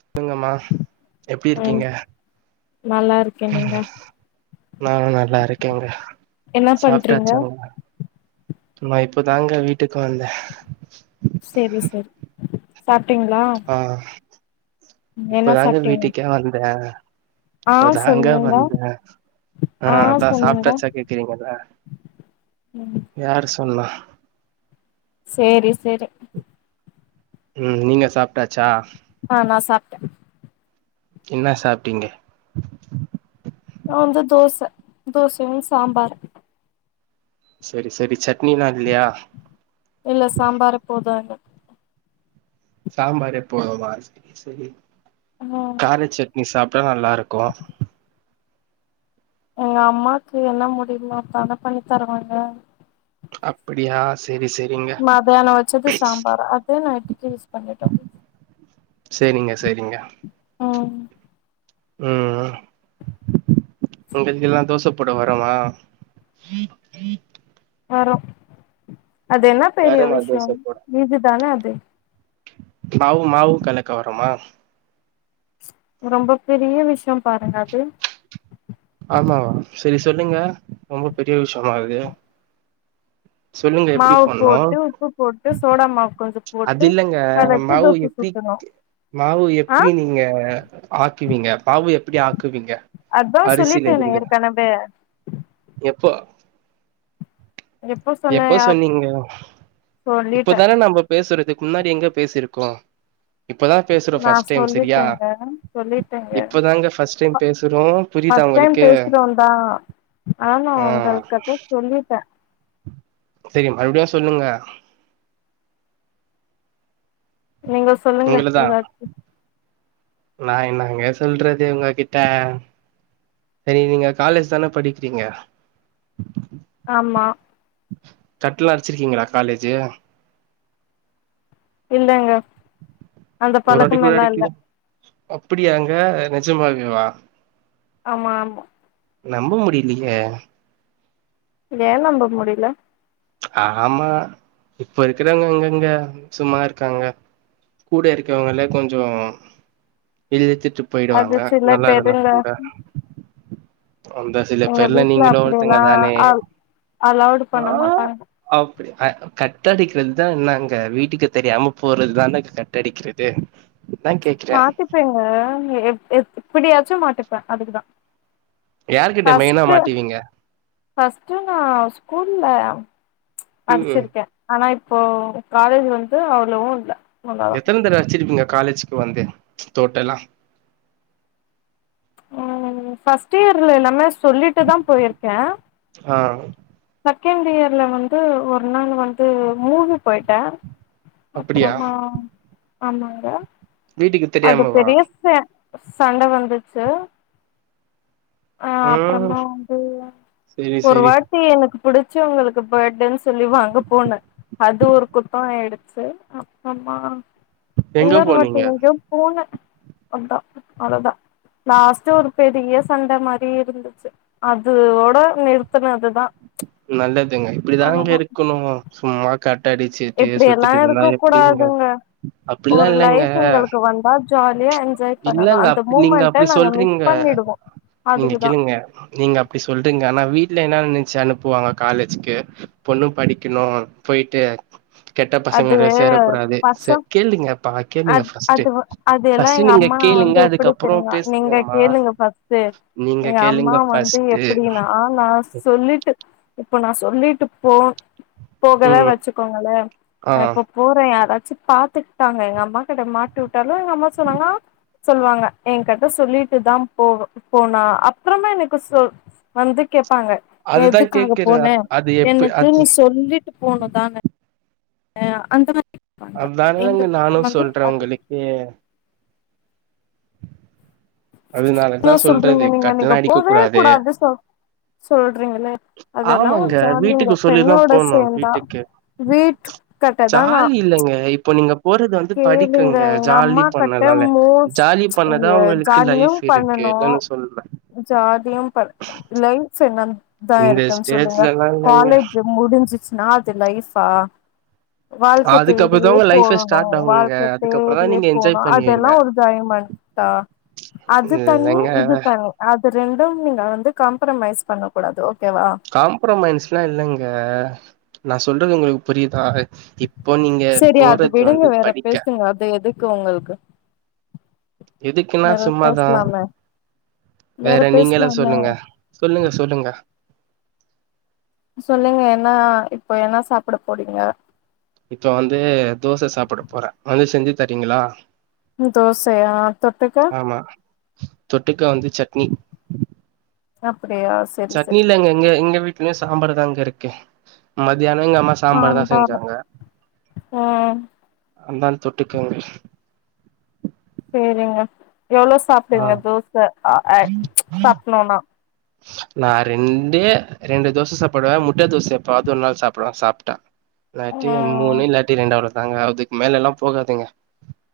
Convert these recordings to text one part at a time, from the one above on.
சொல்லங்கம்மா எப்டி ம் இருக்கீங்க நல்லா இருக்கே நீங்க நானு நல்லா இருக்கேங்க என்ன பண்றீங்க சாப்பிட்டாச்சாங்க ந இப்பதாங்க வீட்டுக்கும் வந்தேன் சாப்பிட்டீங்களா ஆ இப்பதாங்க வீட்டுக்கே வந்தேன் ஆ இப்பதாங்க சொன்னீங்க வந்தன் ஆ அதான் சாப்பிட்டாச்சா கேக்குறீங்கள ம் யார் சொல்ல செரி செரி ம் நீங்க சாப்பிட்டாச்சா ஆ நா சாப்பிட்டேன் என்ன சாப்பிட்டீங்க நா வந்து தோச தோசயும் சாம்பாரும் செரி செரி சட்னிலாம் இல்லயா இல்ல சாம்பார் போது எனக்கு சாம்பாரு எப்போவுமா செரி ம் கார சட்னி சாப் அப்றோ நல்லா இருக்கும் எங்க அம்மாக்கு என்ன முடியுமோ அப்ப அத பண்ணி தருவாங்க அப்டியா மத்தியானம் வச்சது சாம்பார் அதே நைட்டுக்கு யூஸ் பண்ணிட்டோம் செரிங்க செரிங்க ம் ம் உங்களுக்கு எல்லா தோசை போட வரவா வரோம் அது என்ன பெரிய வருமா தோச விஷயம் போட இது தானே தே மாவு மாவும் கலக்க வருமா ரொம்ப பெரிய விஷயம் பாருங்க அது ஆமா செரி சொல்லுங்க ரொம்ப பெரிய விஷயமா அது சொல்லுங்க எப்டி மாவு பண்ணனும் போட்டு உப்பு போட்டு சோடா மாவு கொஞ்சோ அது போட்டு இல்லங்க கலக்கி மாவு தோச எப்டி சுட்டணு மாவு ஆ எப்டி நீங்க ஆக்குவீங்க மாவு எப்டி ஆக்குவீங்க அதான் அரிசில சொல்லிட்டனே இருந்து ஏற்கனவே எப்போ சொன்னே எப்போ ஞாப் சொன்னீங்க இப்ப சொல்லிட்டே தானே நம்ம பேசுற அதுக்கு முன்னாடி எங்க பேசிருக்கோம் நா சொல்லிட்டேங்க சொல்லிட்டேங்க இப்பதாங்க ஃபர்ஸ்ட் டைம் பேசுறோ புரியுதா ஃபஸ்ட் டைம் உங்களுக்கு பேசுறோம் தா ஆனா நா உங்கக்கிட்ட சொல்லிட்டேன் செரி மறுபடியும் சொல்லுங்க நீங்க சொல்லுங்க ஏதாச்சும் நான் என்னங்க சொல்றது உங்க கிட்ட செரி நீங்க காலேஜ் தானே படிக்கிறீங்க ஆமா கட்லாம் அடிச்சிருக்கீங்களா காலேஜு இல்லங்க அந்த பழக்கமே எல்லா இல்ல அப்டியாங்க நிஜமாவே வா ஆமா ஆமா நம்ப முடியலயே ஏன் நம்ப முடில ஆமா இப்ப இருக்கிறவங்க எங்கங்க சும்மா இருக்காங்க கூட இருக்கிறவங்கல்ல கொஞ்சம் இழுத்துட்டு போயிடுவாங்க அது சில நல்லா இருந்தா பேருங்க கூட அந்த சில எங்க பேர்ல வீட்டுல நீங்களு அப்டி ஒருத்தங்க எல்லா தானே அ அலோடு பண்ண மாட்டாங்க அப்டி கட்ட அடிக்கிறது தா என்னங்க வீட்டுக்கு தெரியாம போறதுதானங்க கட்ட அடிக்கிறது அதா கேக்குறே மாத்திப்பேங்க எப்டிய வது பச்ச மாட்டுப்பேன் அதுக்குதான் யார்கிட்ட மெயினா ஃபஸ்ட மாட்டுவீங்க ஃபஸ்ட்டு நா ஸ்கூல்ல ம் படிச்சிருக்கேன் ஆனா இப் இப்போ காலேஜ் வந்து அவ்ளோவும் இல்ல அவ்ளதா எத்தன தடவ அடிச்சிருப்பீங்க காலேஜுக்கு வந்து தோட்டல்லா ம் ஃப்ஸ்ட் இயர்ல எல்லாமே சொல்லிட்டு தா போயிருக்கேன் ஆ செகண்ட் இயர்ல வந்து ஒரு நாள் வந்து மூவி போயிட்டேன் அப்டியா அப்றோமா ஆமாங்கா வீட்டுக்கு அது தெரியாமவா பெரிசு சண்டை வந்துச்சு அ ம் அப்றோமா வந்து செரி ஒரு செரி வாட்டி எனக்கு புடிச்சவங்களுக்கு பேர்த்டேன்னு சொல்லி வாங்கும் போனேன் அது ஒரு குத்தம் ஆயிடுச்சு அப்றோமா எங்க இன்னொரு வாட்டி போனீங்க எங்கையோ போனே அதா அவ்ளோதா லாஸ்ட்ட் ஒரு பெரிய சண்டை மாதிரி இருந்துச்சு அதோட நிறுத்தனதுதா நல்லதுங்க இப்படிதாங்க இருக்கணு சும்மா கட்ட அடிச்சுட்டு இப்டியெல்லா சுத்திட்டு இருந்தா இருக்க எப்படிங்க கூடாதுங்க அப்படிலா ஒரு இல்லங்க லைஃப் எங்களுக்கு வந்தா ஜாலியா என்ஜாய் பண்ணனு இல்லங்க அந்த அப் நீங்க மூமெண்ட்ட அப்படி நாங்க மிஸ் சொல்றீங்க பண்ணிடுவோ நீங்க அதுக்குதா கேளுங்க நீங்க அப்படி சொல்றீங்க ஆனா வீட்டு வீட்ல என்ன நெனச்சு அனுப் புவாங்க காலேஜ்க்கு பொண்ணு படிக்கணு போயிட்டு கெட்ட பசங்க அது கூட சேர கூடாது சர் கேளுங்கப்பா அ கேளுங்க ஃபஸ்ட்டு அது அது எல்லா ஃபஸ்ட்டு எங்க நீங்க அம்மா வந்து கேளுங்க எப்படி அதுக்கப்றோ தெரியங்கா நீங்க பேசுங்கம்மா கேளுங்க ஃபஸ்ட்ட் நீங்க எங்க அம்மா கேளுங்க வந்து ஃபஸ்ட்டு எப்படின்னா நா சொல்லிட்டு இப்ப நா சொல்லிட்டு போ போகல ம் வச்சுக்கோங்களே ஆ நா இப்போ போறே யாரா சு பார்த்து அம்மா கிட்ட மாட்டி விட்டாலு எங்க அம்மா சொன்னாங்க சொல்லுவாங்க என் கிட்ட சொல்லிட்டு தா போ போனா அப்புறமா எனக்கு சொ வந்து கேப்பாங் கேப்பாங்க அதுதா எதுக்அங்க கேக்குற போனே அது எப்ப எனக்கு அது நீ சொல்லிட்டு போனுதானே ஆ அந்த எங்க அதானங்க நானு வீட்ல வந்து சொல்றே அது உங்களுக்கு என்ன அதனாலதா சொல்றீங்க சொல்றது நீங்க கட்லா நீங்க அடிக்க போவே கூடாது சொ சொல்றீங்களே அதெல்லா ஒரு ஆமாங்க ஜாலிங்க வீட்டுக்கு சொல்லிதா பெண்ணோட போனு சேர்ந்தா வீட்டுக்கு வீட்டு கட்டதா நா ஜாலி இல்லங்க இப்போ நீங்க போறது வந்து கேளுங்க படிக்கங்க எங்க ஜாலி அம்மா கட்ட பண்ணலால ஜாலி பண்ணதா அவங்களுக்கு நீயு பண்ணணு ஜாலியு பண்ணு லைஃப் செ நன் தா இந்த இருக்குன்னு சொல்லுங்க ஸ்டேஜ்லல்லா இல்லங்க காலேஜ் முடிஞ்சுச்சனா அது லைஃப் பா அதுக்கு அப்புற தா உங்க லைஃப்ஃபே ஸ்டார்ட் ஆகுங்க வாழ்க்கை அதுக்கப்புறதா தேடியே நீங்க போனு என்ஜாய் பண்ணுவீங்க அதெல்லா ஒரு என்ஜாய்மென்ட்டா அது தனி இல்லங்க இது தனி அது ரெண்டு நீங்க வந்து காம்ப்ரமைஸ் பண்ணக்கூடாது ஓ காம்ப்ரமைன்ஸ்ல்லா இல்லங்க நா சொல்றது உங்களுக்கு புரியுதா இப்போ நீங்க சரி அது போறது விடுங்க வந்து வேற படிக்க பேசுங்க அது எதுக்கு உங்களுக்கு [inaudible] எதுக்குன்னா வேற சும்மா தா பேசலாமே வேற நீங்க எல்லா சொல்லுங்க சொல்லுங்க சொல்லுங்க சொல்லுங்க என்னா இப்போ என்ன சாப்பிட போறீங்க இப்ப வந்து தோச சாப்பிட போறேன் வந்து செஞ்சுதரீங்களா தோசையா தொட்டுக்க ஆமா தொட்டுக்க வந்து சட்னி அப் சட்னி இல்லங்க எங்க எங்க வீட் லயும் சாம்பாரு தாங்க இருக்கு மதி யானமும் எங்க அம்மா சாம்பாரு தா சாம்பார் செஞ்சாங்க ம் தொட்டுக்கங்க செரிங்க எவ்ளோ ஆ சாப்பிடுங்க தோசை அ சாப்டனும்னா நா ரெண்டு ரெண்டு தோசை சாப்பிடுவேன் முட்டை தோசை எப்பாது ஒரு நாள் சாப்பிடுவேன் சாப்பிட்டா லாத்தி ம் மூணு இல்லாத்தி ரெண்டு அவ்ளோ தா நாங்க அதுக்கு மேல எல்லா போகா தூங்க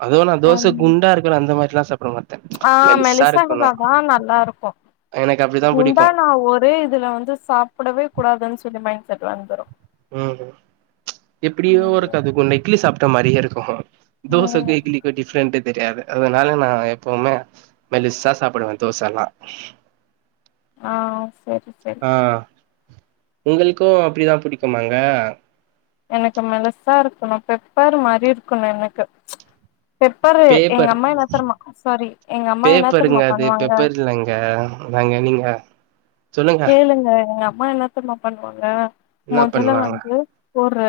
அதுவும் நா தோசை ம் குண்டா இருக்கும்ல அந்த மாரி லாம் சாப்படுங்க ஆ மெலிச இருந்தா தான் நல்லா இருக்கும் எனக்கு அப்டிதா உண்டா புடிக்கு நா ஒரே இதுல வந்து சாப்பிடவே கூடாதுன்னு சொல் மயின்ட்செட் வந்துரும் ம் ம் எப்டியோருக்கு அது இட்லி சாப் ட மாரியே இருக்கும் ம் தோசைக்கும் இட்லிக்கும் டிப்ஃரெண்டு தெரியாது அதனால நா எப்பவுமே மெலிசா சாப்பிடுவேன் தோசைலாம் ஆ செரி செரி ஆ உங்களுக்கும் அப்டி தா பிடிக்குமாங்க எனக்கு மெலிசா இருக்கணும் பெப்பர் மாரி இருக்கணும் எனக்கு பெப்பரு எங்க பேப்பர் அம்மா என்னா தெருமா சாரி எங்க அம்மா என்னா பேப்பருங்க தெரியமா அது பண்ணுவாங்க பெப்பர் இல்லங்க நாங்க நீங்க சொல்லுங்க கேளுங்க அம்மா என்ன தெர்மா பண்ணுவாங்க என்ன முதல்ல பண்ணுவாங்க வந்து ஒரு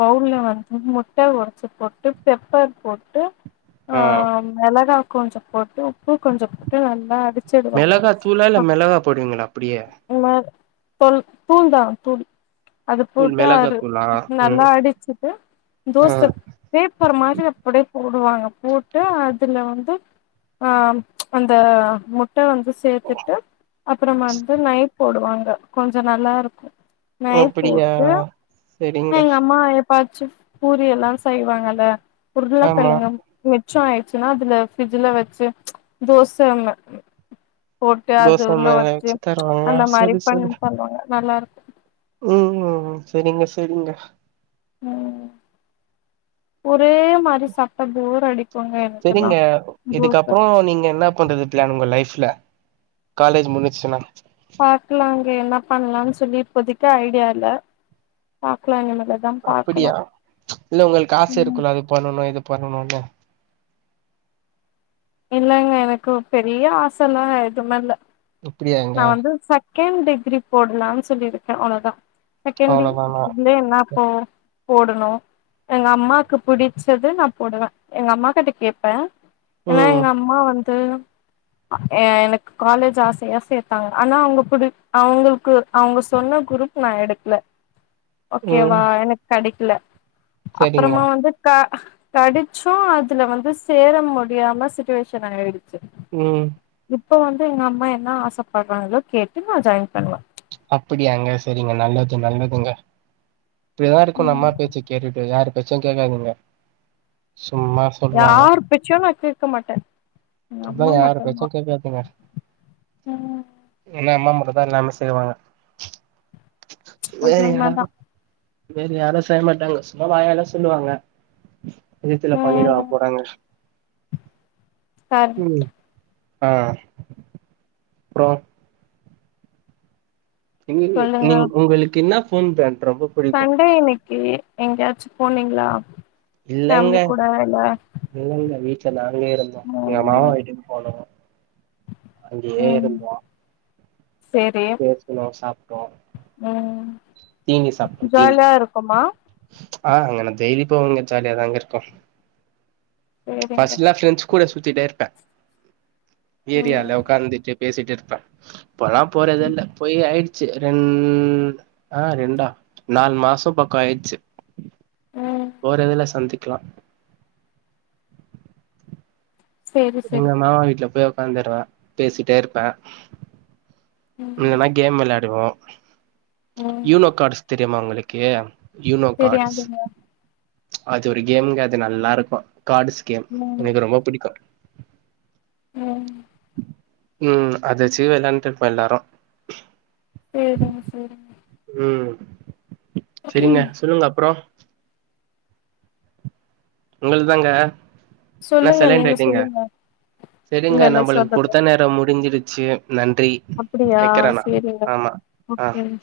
பவுல்ல வந் முட்ட ஒடைச்சி போட்டு பெப்பர் போட்டு ஆ மேளகா கொஞ்சம் போட்டு உப்பு கொஞ்சம் போட்டு நல்லா அடிச் மிளகா தூளா இல்ல மிளகா போடுவீங்களா அப்டியே தல் தூள் தான் தூள் அது தூள் போட்டு அரு மிளகாத்தூளா நல்லா ம் அடிச்சுட்டு ஆ தோச பேப்பர் மாரி அப்டியே போடுவாங்க போட்டு அதுல வந்து ஆ அந்த முட்ட வந்து சேத்துட்டு அப்றோமா நைட் போடுவாங்க கொஞ்சம் நல்லா இருக்கு நெய் அப்டியா சேரிங்க பச்சு பூரி எல்லா செய்வாங்கல்ல ஆமா உருளக்கிழங்கு மிச்சம் ஆயிடுச்சுன்னா அதுல ஃபரிட்ஜ்ல வச்சு தோச போட்டு அது தோச உள்ள மேல வச்சு தருவாங்களா அந்த மாரி செரி பண்ணி செரி தந்தாங்க நல்லா இருக்கு ம் செரிங்க செரிங்க ம் பு ஒரே மாரி சாப்ட்டா போர் அடிக்குங்க செரிங்க எனக்கெல்லாம் இதுக்கப்றோ நீங்க என்ன பண்றது பிளான் உங்க லைஃப்ல காலேஜ் முடிஞ்சிச்சுன்னா பாக்கலாங்க என்ன பண்ணலாம்னு சொல்லி இப்போதைக்கு ஐடியா இல்ல பாக்கலாம் அப்டியா இல்ல உங்களுக்கு ஆச ம் இருக்குல அது பண்ணணும் இது பண்ணனும்னு இல்லங்க எனக்கு பெரிய ஆசை எல்லா எதுமே இல்ல அப்டியாங்க கேம் டிகிரி போடலாம் சொல்லிருக்கேன் அவளே தான் செகண்டரி அவ்ளோதானா இதுலே என்னப்போ போடணும் எங்க அம்மாக்கு புடிச்சது நா போடுவேன் எங்க அம்மா கிட்ட கேப்பேன் என்னா ம் எங்க அம்மா வந் து எனக்கு காலேஜ் ஆசையா சேத்தாங்க ஆனா அவங்க புடி அவங்களுக்கு அவுங்க சொன்ன குரூப் நான் எடுக்கல ம் ஓகேவா எனக் கடைக் இல்ல செரிங்க அப்பறமா வந்து கா கெடச்சு அதுல வந்து சேர மு டியான சிட்டுவேஷன் ஆயிடுச்சு ம் இப்ப வந்து எங்க அம்மா என்ன ஆசப்பட்றாங்களோ கேட்டு நா ஜாய்ன் பண்ணுவ அப்பிடியாங்க செரிங்க நல்லது நல்லதுங்க இப்டிதா இருக்கனு ம் அம்மா பேச்சு கேட்டுட்டு யாரு பேச்சு கேக்காதீங்க சும்மா யார் பேச்சு நா கே க்க மாட்டே எங்க அதா அம்மா யாரு மட்டுந்தா பேச்சு கேக்காதீங்க ம் ஏனா அம்மா ம ட்டுந்தா நன்ம செய்வாங்க அது வேற உண்மதா யாரு வேற யாரு செய்ய மாட்டாங்க சும்மா வாயால சொல்லுவாங்க நிஜத்துல பண்ணிடவா ம் போறாங்க சரி ம் ஆ அப்றோ [unintelligible] சொல்லுங்க நீங் உங்களுக்கென்னா [unintelligible] சண்டே இன்னக்கி எங்யாச்சு போனீங்ளா? இல்லங்க இல்லங்க வீட்லதாங்க இருந்தோ எங்க மாமா ம் வீட்டுக்கு போனோ அங்கெயே ம் இருந்தோ சேரி பேசுனோ சாப்ட்டோ ம் தீனி சாப்ட்டோ தீனி ஜாலியா இருக்குமா? ஆ அங்க நா டெய்லி போவெங்க ஜாலியா தாங்க இருக்கு சேரிங்க ஃபஸ்ட்லா ஃப்ரெண்ட்ஸ் கூட சு த்திட்டே இருப்பே ஏரியால ம் உக்காந்துட்டு பேசிட்டு இருப்பே இப்பலா போறதெல்ல போய் ஆயிடு ச்சு ரெண் ஆ ரெண்டா நால் மாச பக்கொ ஆயிடுச்சு ம் போறதுல்ல சந்தி கிலா சேரி சேரி எங்க மாமா வீட்ல போ ஒக்காந்துருவேன் பேசிட்டே இருப்பேன் ம் இல்லைன்னா கேம் வெளாடுவோம் ம் யூனோ காட்ஸ் தி தெமா ஓங்களுக்கு யூனோ காட்ஸ் தெரியாதுங்க அது ஒரு கேமுங்க அது நல்லாருக்கும் காடுஸ் கேம் ம் எனக்கு ரொம்ப புடிக்கும் ம் ம் அத வச்சு வெளாண்டு இருப்போம் எல்லாரும் சேரிங்க சேரிங்க ம் சரிங்க சொல்லுங்க அப்றோ உங்கள் தாங்க என்ன சொல்லுங்க சைலண்ட் நீங்க ஆயிட்டீங்க சொல்லுங்க இல்ல சரிங்க இல்ல நம்மளுக்கு சொல்லுங்க குடுத்த நேரம் முடிஞ்சிருச் சி அப்டியா சரிங்க ஆமா ஆ ஓகேங்க